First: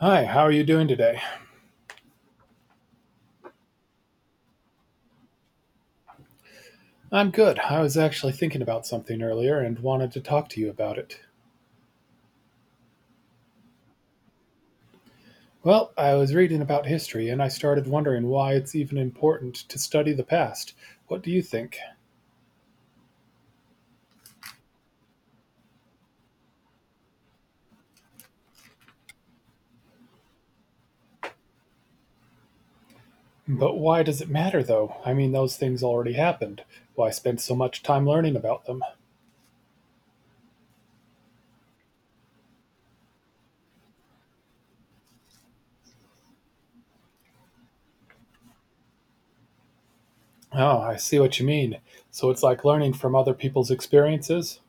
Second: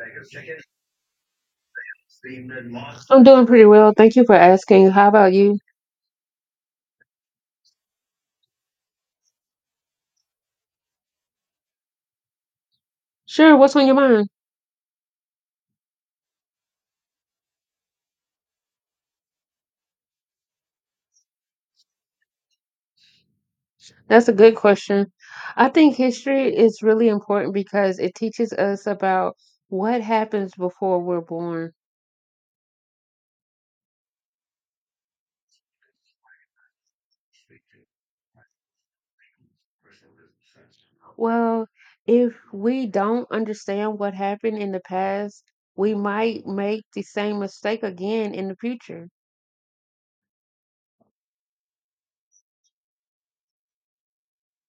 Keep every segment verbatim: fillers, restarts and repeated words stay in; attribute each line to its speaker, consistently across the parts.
Speaker 1: Hi, how are you doing today?
Speaker 2: I'm doing pretty well. Thank you for asking. How about you?
Speaker 1: I'm good. I was actually thinking about something earlier and wanted to talk to you about it.
Speaker 2: Sure, what's on your mind?
Speaker 1: Well, I was reading about history and I started wondering why it's even important to study the past. What do you think?
Speaker 2: That's a good question. I think history is really important because it teaches us about what happens before we're born.
Speaker 1: But why does it matter though? I mean, those things already happened. Why spend so much time learning about them?
Speaker 2: Well, if we don't understand what happened in the past, we might make the same mistake again in the future.
Speaker 1: Oh, I see what you mean. So it's like learning from other people's experiences?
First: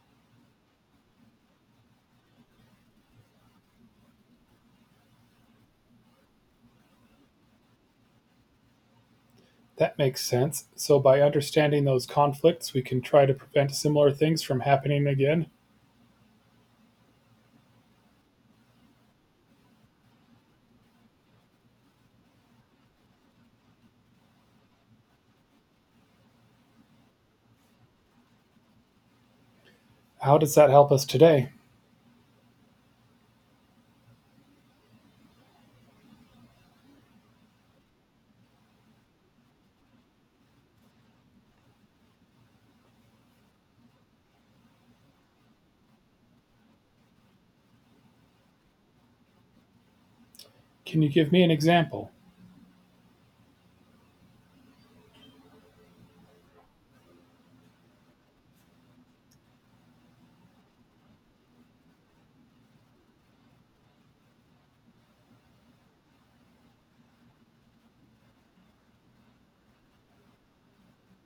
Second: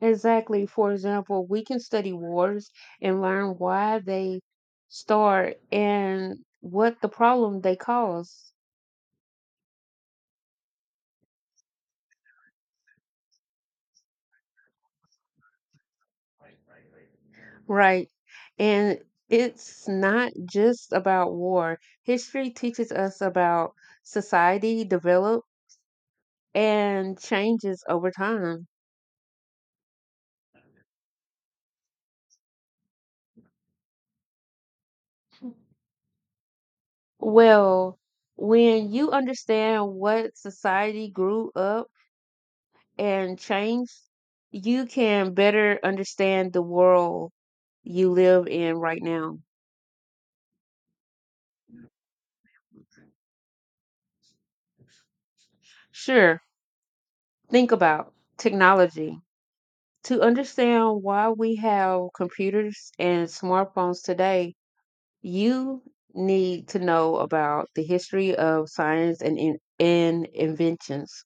Speaker 2: Exactly. For example, we can study wars and learn why they start and what the problem they cause.
Speaker 1: That makes sense. So by understanding those conflicts, we can try to prevent similar things from happening again.
Speaker 2: Right. And it's not just about war. History teaches us about society develop and changes over time.
Speaker 1: How does that help us today?
Speaker 2: Well, when you understand what society grew up and changed, you can better understand the world you live in right now.
Speaker 1: Can you give me an example?
Speaker 2: Sure, think about technology. To understand why we have computers and smartphones today, You need to know about the history of science and, in, and inventions.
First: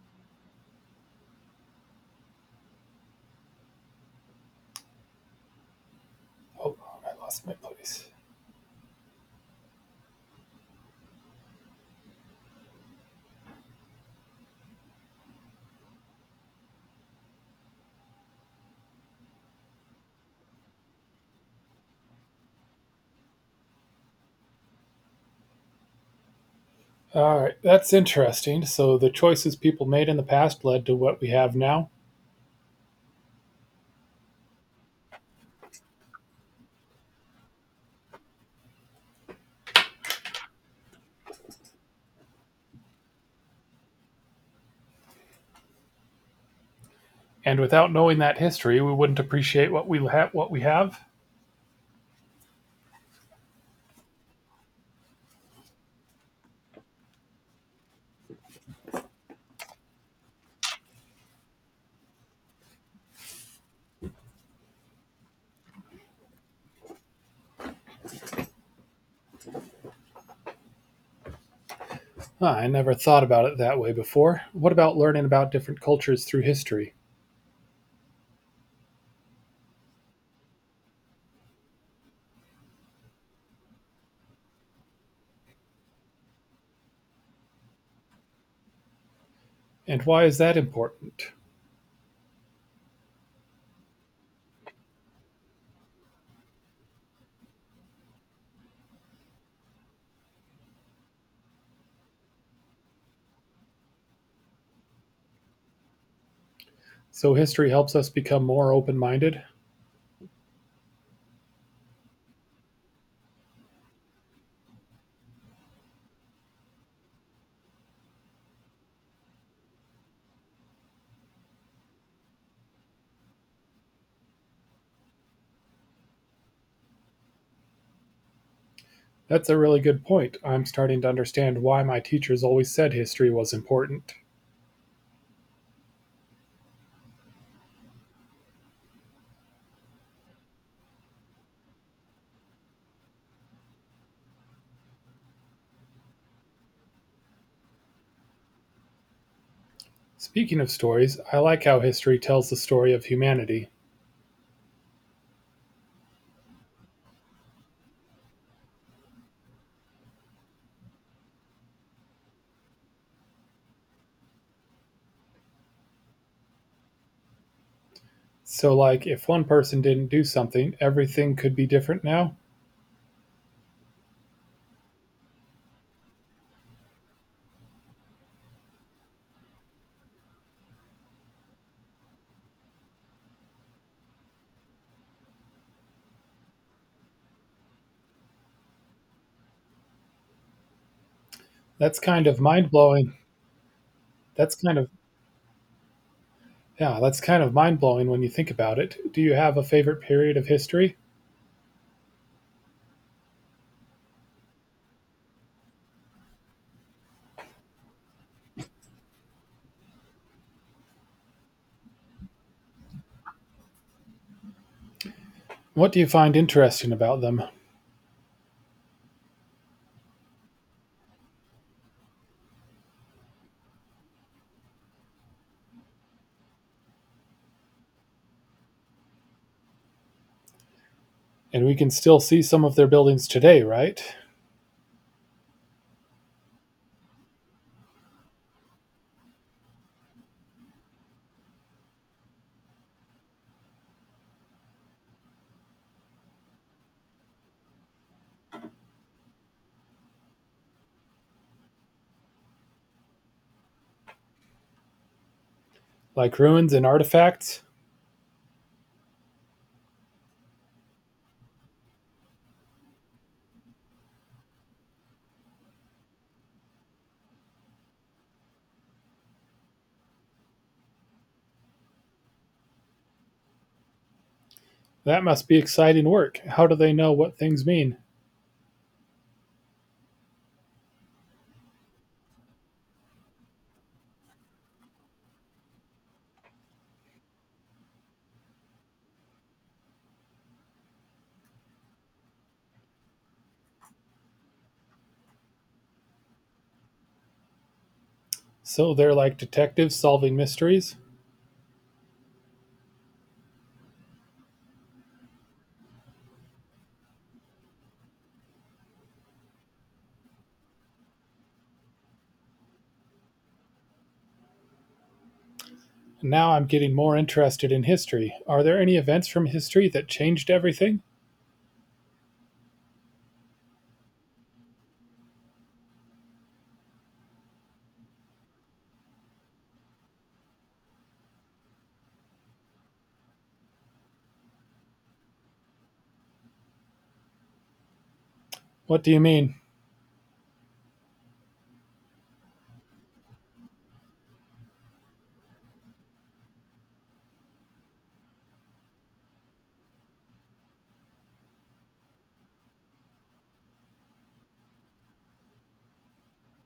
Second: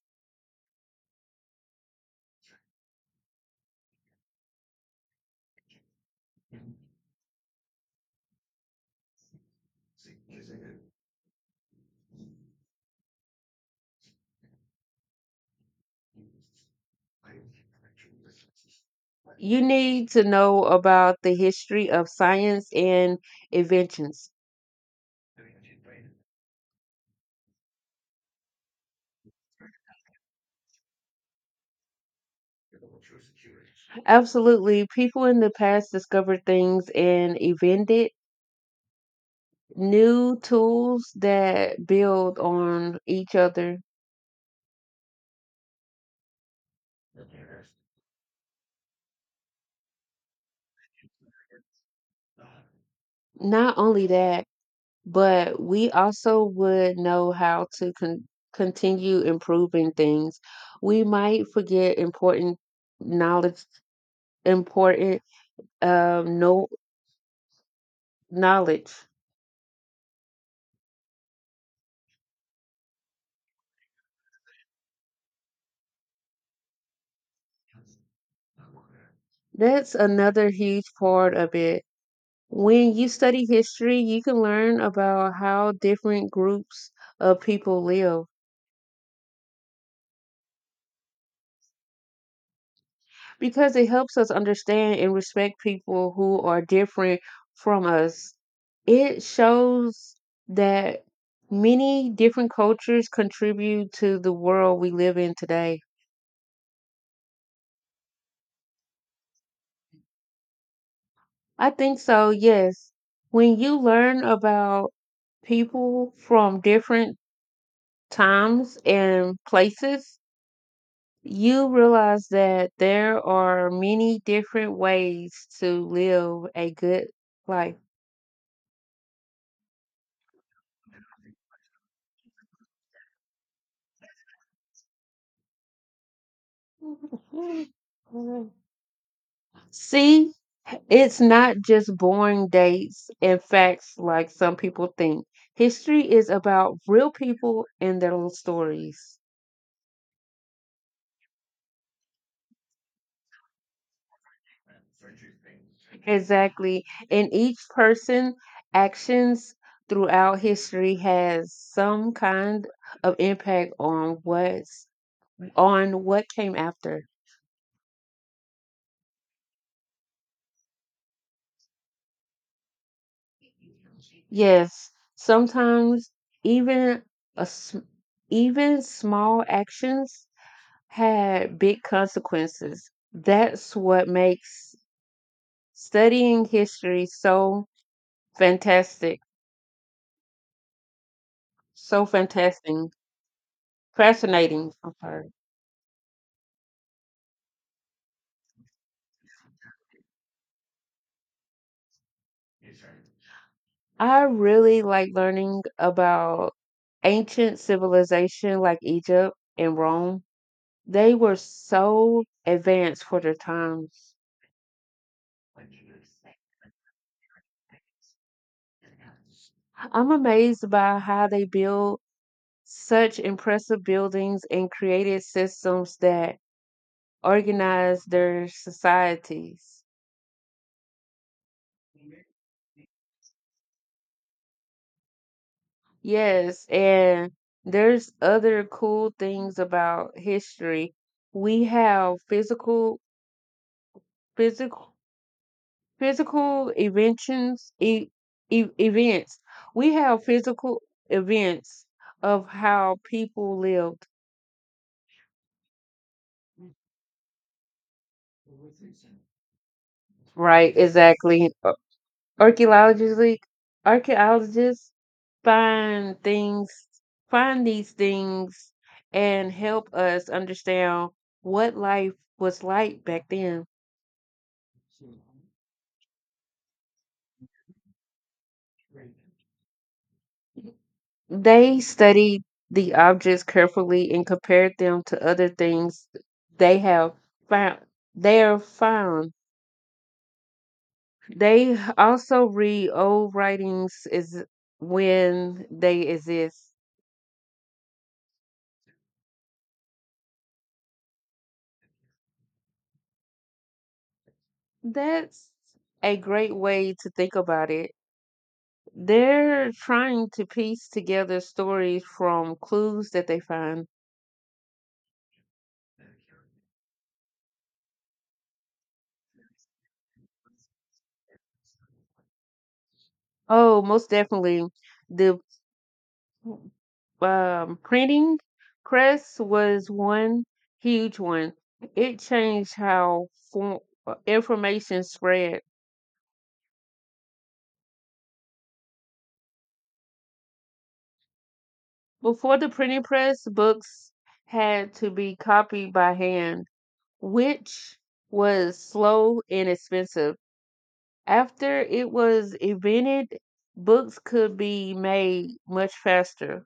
Speaker 1: Hold on, I lost my place.
Speaker 2: You need to know about the history of science and inventions.
Speaker 1: All right, that's interesting. So the choices people made in the past led to what we have now,
Speaker 2: Absolutely, people in the past discovered things and invented new tools that build on each other.
Speaker 1: and without knowing that history, we wouldn't appreciate what we ha- what we have.
Speaker 2: Not only that, but we also would know how to con- continue improving things. We might forget important knowledge, important um, no knowledge.
Speaker 1: Huh, I never thought about it that way before. What about learning about different cultures through history?
Speaker 2: That's another huge part of it. When you study history, you can learn about how different groups of people live
Speaker 1: And why is that important?
Speaker 2: because it helps us understand and respect people who are different from us. It shows that many different cultures contribute to the world we live in today.
Speaker 1: So history helps us become more open-minded.
Speaker 2: I think so, yes. When you learn about people from different times and places, you realize that there are many different ways to live a good life.
Speaker 1: That's a really good point. I'm starting to understand why my teachers always said history was important.
Speaker 2: See, it's not just boring dates and facts like some people think. History is about real people and their little stories.
Speaker 1: Speaking of stories, I like how history tells the story of humanity.
Speaker 2: Exactly. And each person actions throughout history has some kind of impact on what's on what came after.
Speaker 1: So, like, if one person didn't do something, everything could be different now.
Speaker 2: Yes, sometimes even a s- even small actions had big consequences. That's what makes studying history so fantastic,
Speaker 1: That's
Speaker 2: so
Speaker 1: kind of mind
Speaker 2: fantastic,
Speaker 1: blowing. That's
Speaker 2: fascinating.
Speaker 1: kind of,
Speaker 2: I'm sorry.
Speaker 1: yeah, that's kind of mind blowing when you think about it. Do you have a favorite period of history?
Speaker 2: I really like learning about ancient civilization like Egypt and Rome. They were so advanced for their times.
Speaker 1: What do you find interesting about them?
Speaker 2: I'm amazed by how they built such impressive buildings and created systems that organized their societies.
Speaker 1: And we can still see some of their buildings today, right?
Speaker 2: Yes, and there's other cool things about history. We have physical, physical, physical inventions, e- e- events. We have physical events of how people lived.
Speaker 1: Like ruins and artifacts?
Speaker 2: Right, exactly. Ar- Archaeologists, like, archaeologists find things, find these things, and help us understand what life was like back then.
Speaker 1: That must be exciting work. How do they know what things mean?
Speaker 2: They studied the objects carefully and compared them to other things they have found. They are found. They also read old writings Is when they exist.
Speaker 1: So they're like detectives solving mysteries?
Speaker 2: That's a great way to think about it. They're trying to piece together stories from clues that they find.
Speaker 1: Now I'm getting more interested in history. Are there any events from history that changed everything?
Speaker 2: Oh, most definitely. The um, printing press was one huge one. It changed how for, information spread.
Speaker 1: What do you mean?
Speaker 2: Before the printing press, books had to be copied by hand, which was slow and expensive. After it was invented, books could be made much faster.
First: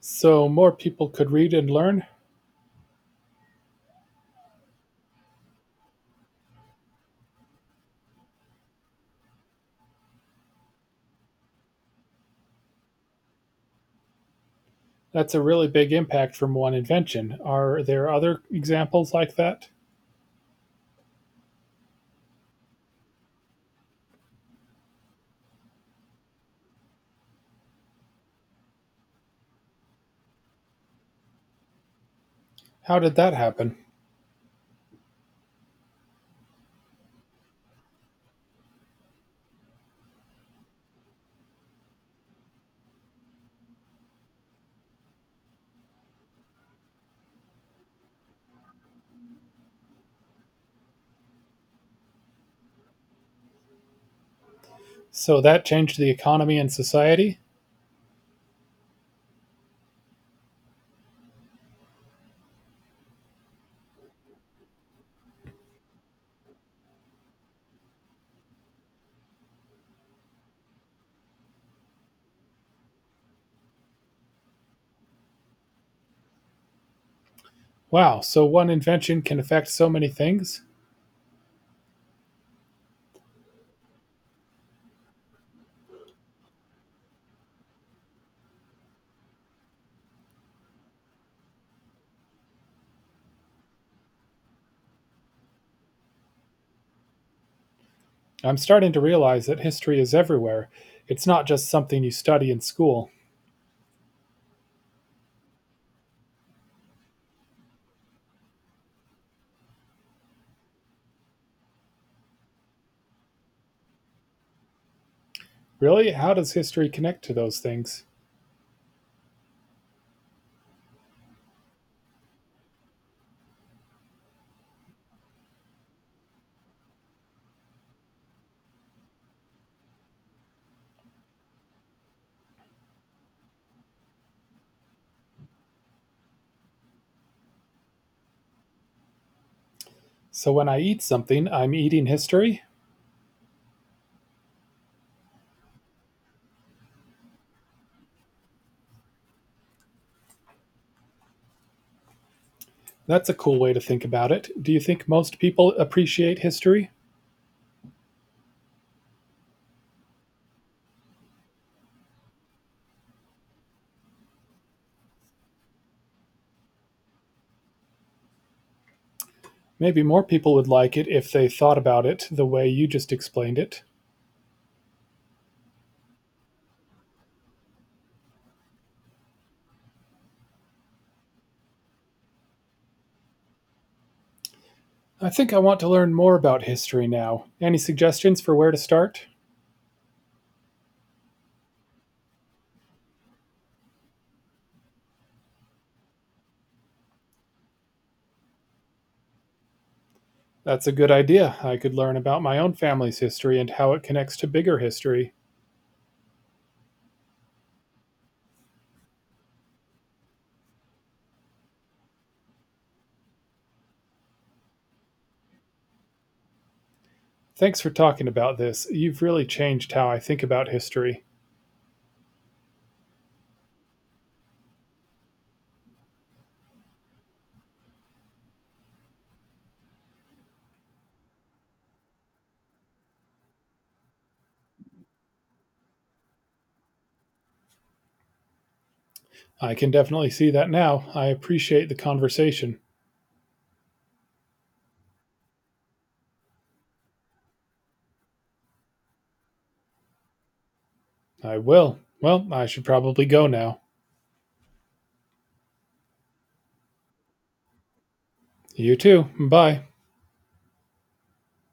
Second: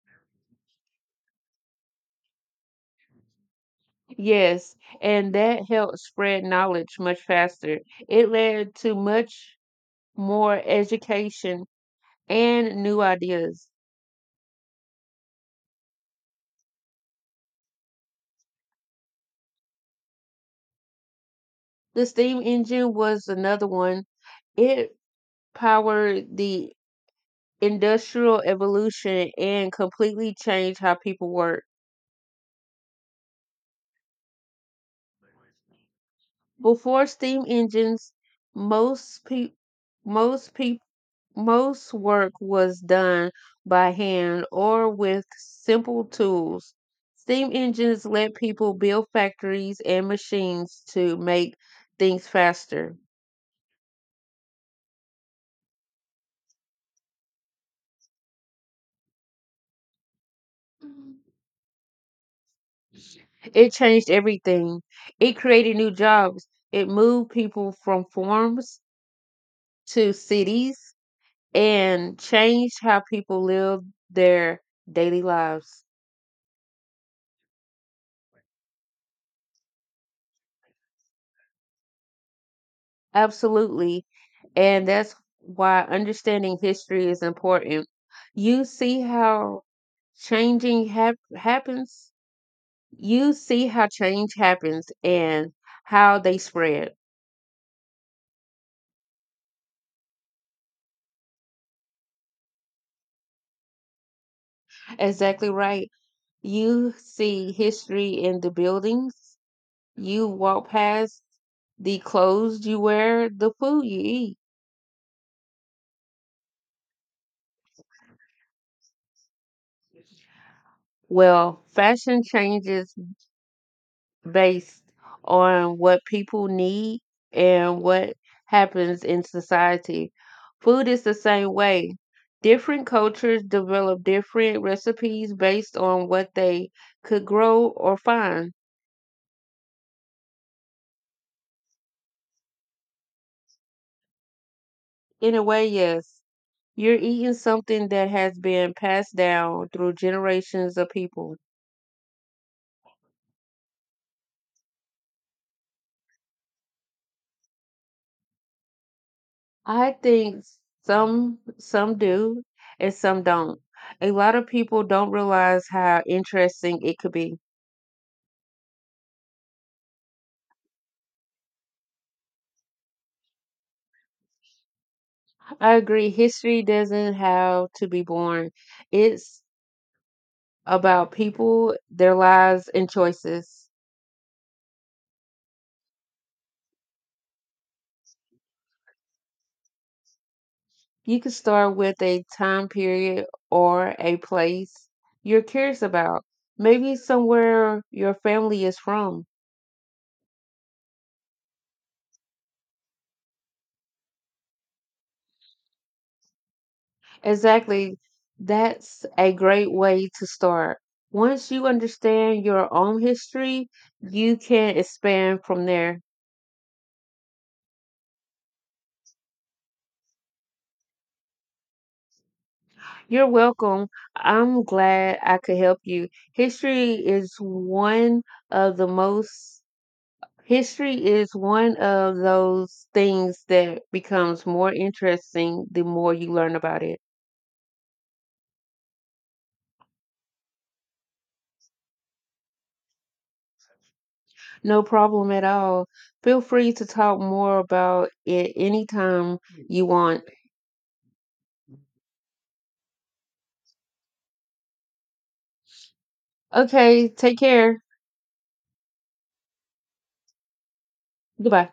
Speaker 1: So more people could read and learn?
Speaker 2: Yes, and that helped spread knowledge much faster. It led to much more education and new ideas.
Speaker 1: That's a really big impact from one invention. Are there other examples like that?
Speaker 2: The steam engine was another one. It powered the industrial evolution and completely changed how people work.
Speaker 1: How did that happen?
Speaker 2: Before steam engines, most pe- most people most work was done by hand or with simple tools. Steam engines let people build factories and machines to make things faster.
Speaker 1: So that changed the economy and society?
Speaker 2: It changed everything. It created new jobs. It moved people from farms to cities and changed how people live their daily lives.
Speaker 1: Wow, so one invention can affect so many things?
Speaker 2: Absolutely. And that's why understanding history is important. You see how changing hap- happens. You see how change happens and how they spread.
Speaker 1: I'm starting to realize that history is everywhere. It's not just something you study in school.
Speaker 2: Exactly right. You see history in the buildings You walk past the clothes you wear, the food you eat.
Speaker 1: Really? How does history connect to those things?
Speaker 2: Well, fashion changes based on what people need and what happens in society. Food is the same way. Different cultures develop different recipes based on what they could grow or find.
Speaker 1: So when I eat something, I'm eating history?
Speaker 2: In a way, yes, you're eating something that has been passed down through generations of people.
Speaker 1: That's a cool way to think about it. Do you think most people appreciate history?
Speaker 2: I think some some do and some don't. A lot of people don't realize how interesting it could be.
Speaker 1: Maybe more people would like it if they thought about it the way you just explained it.
Speaker 2: I agree. History doesn't have to be boring. It's about people, their lives, and choices.
Speaker 1: I think I want to learn more about history now. Any suggestions for where to start?
Speaker 2: You can start with a time period or a place you're curious about. Maybe somewhere your family is from.
Speaker 1: That's a good idea. I could learn about my own family's history and how it connects to bigger history.
Speaker 2: Exactly. That's a great way to start. Once you understand your own history, you can expand from there.
Speaker 1: Thanks for talking about this. You've really changed how I think about history.
Speaker 2: You're welcome. I'm glad I could help you. History is one of the most, history is one of those things that becomes more interesting the more you learn about it.
Speaker 1: I can definitely see that now. I appreciate the conversation.
Speaker 2: No problem at all. Feel free to talk more about it anytime you want.
Speaker 1: I will. Well, I should probably go now.
Speaker 2: Okay, take care.
Speaker 1: You too. Bye.
Speaker 2: Goodbye.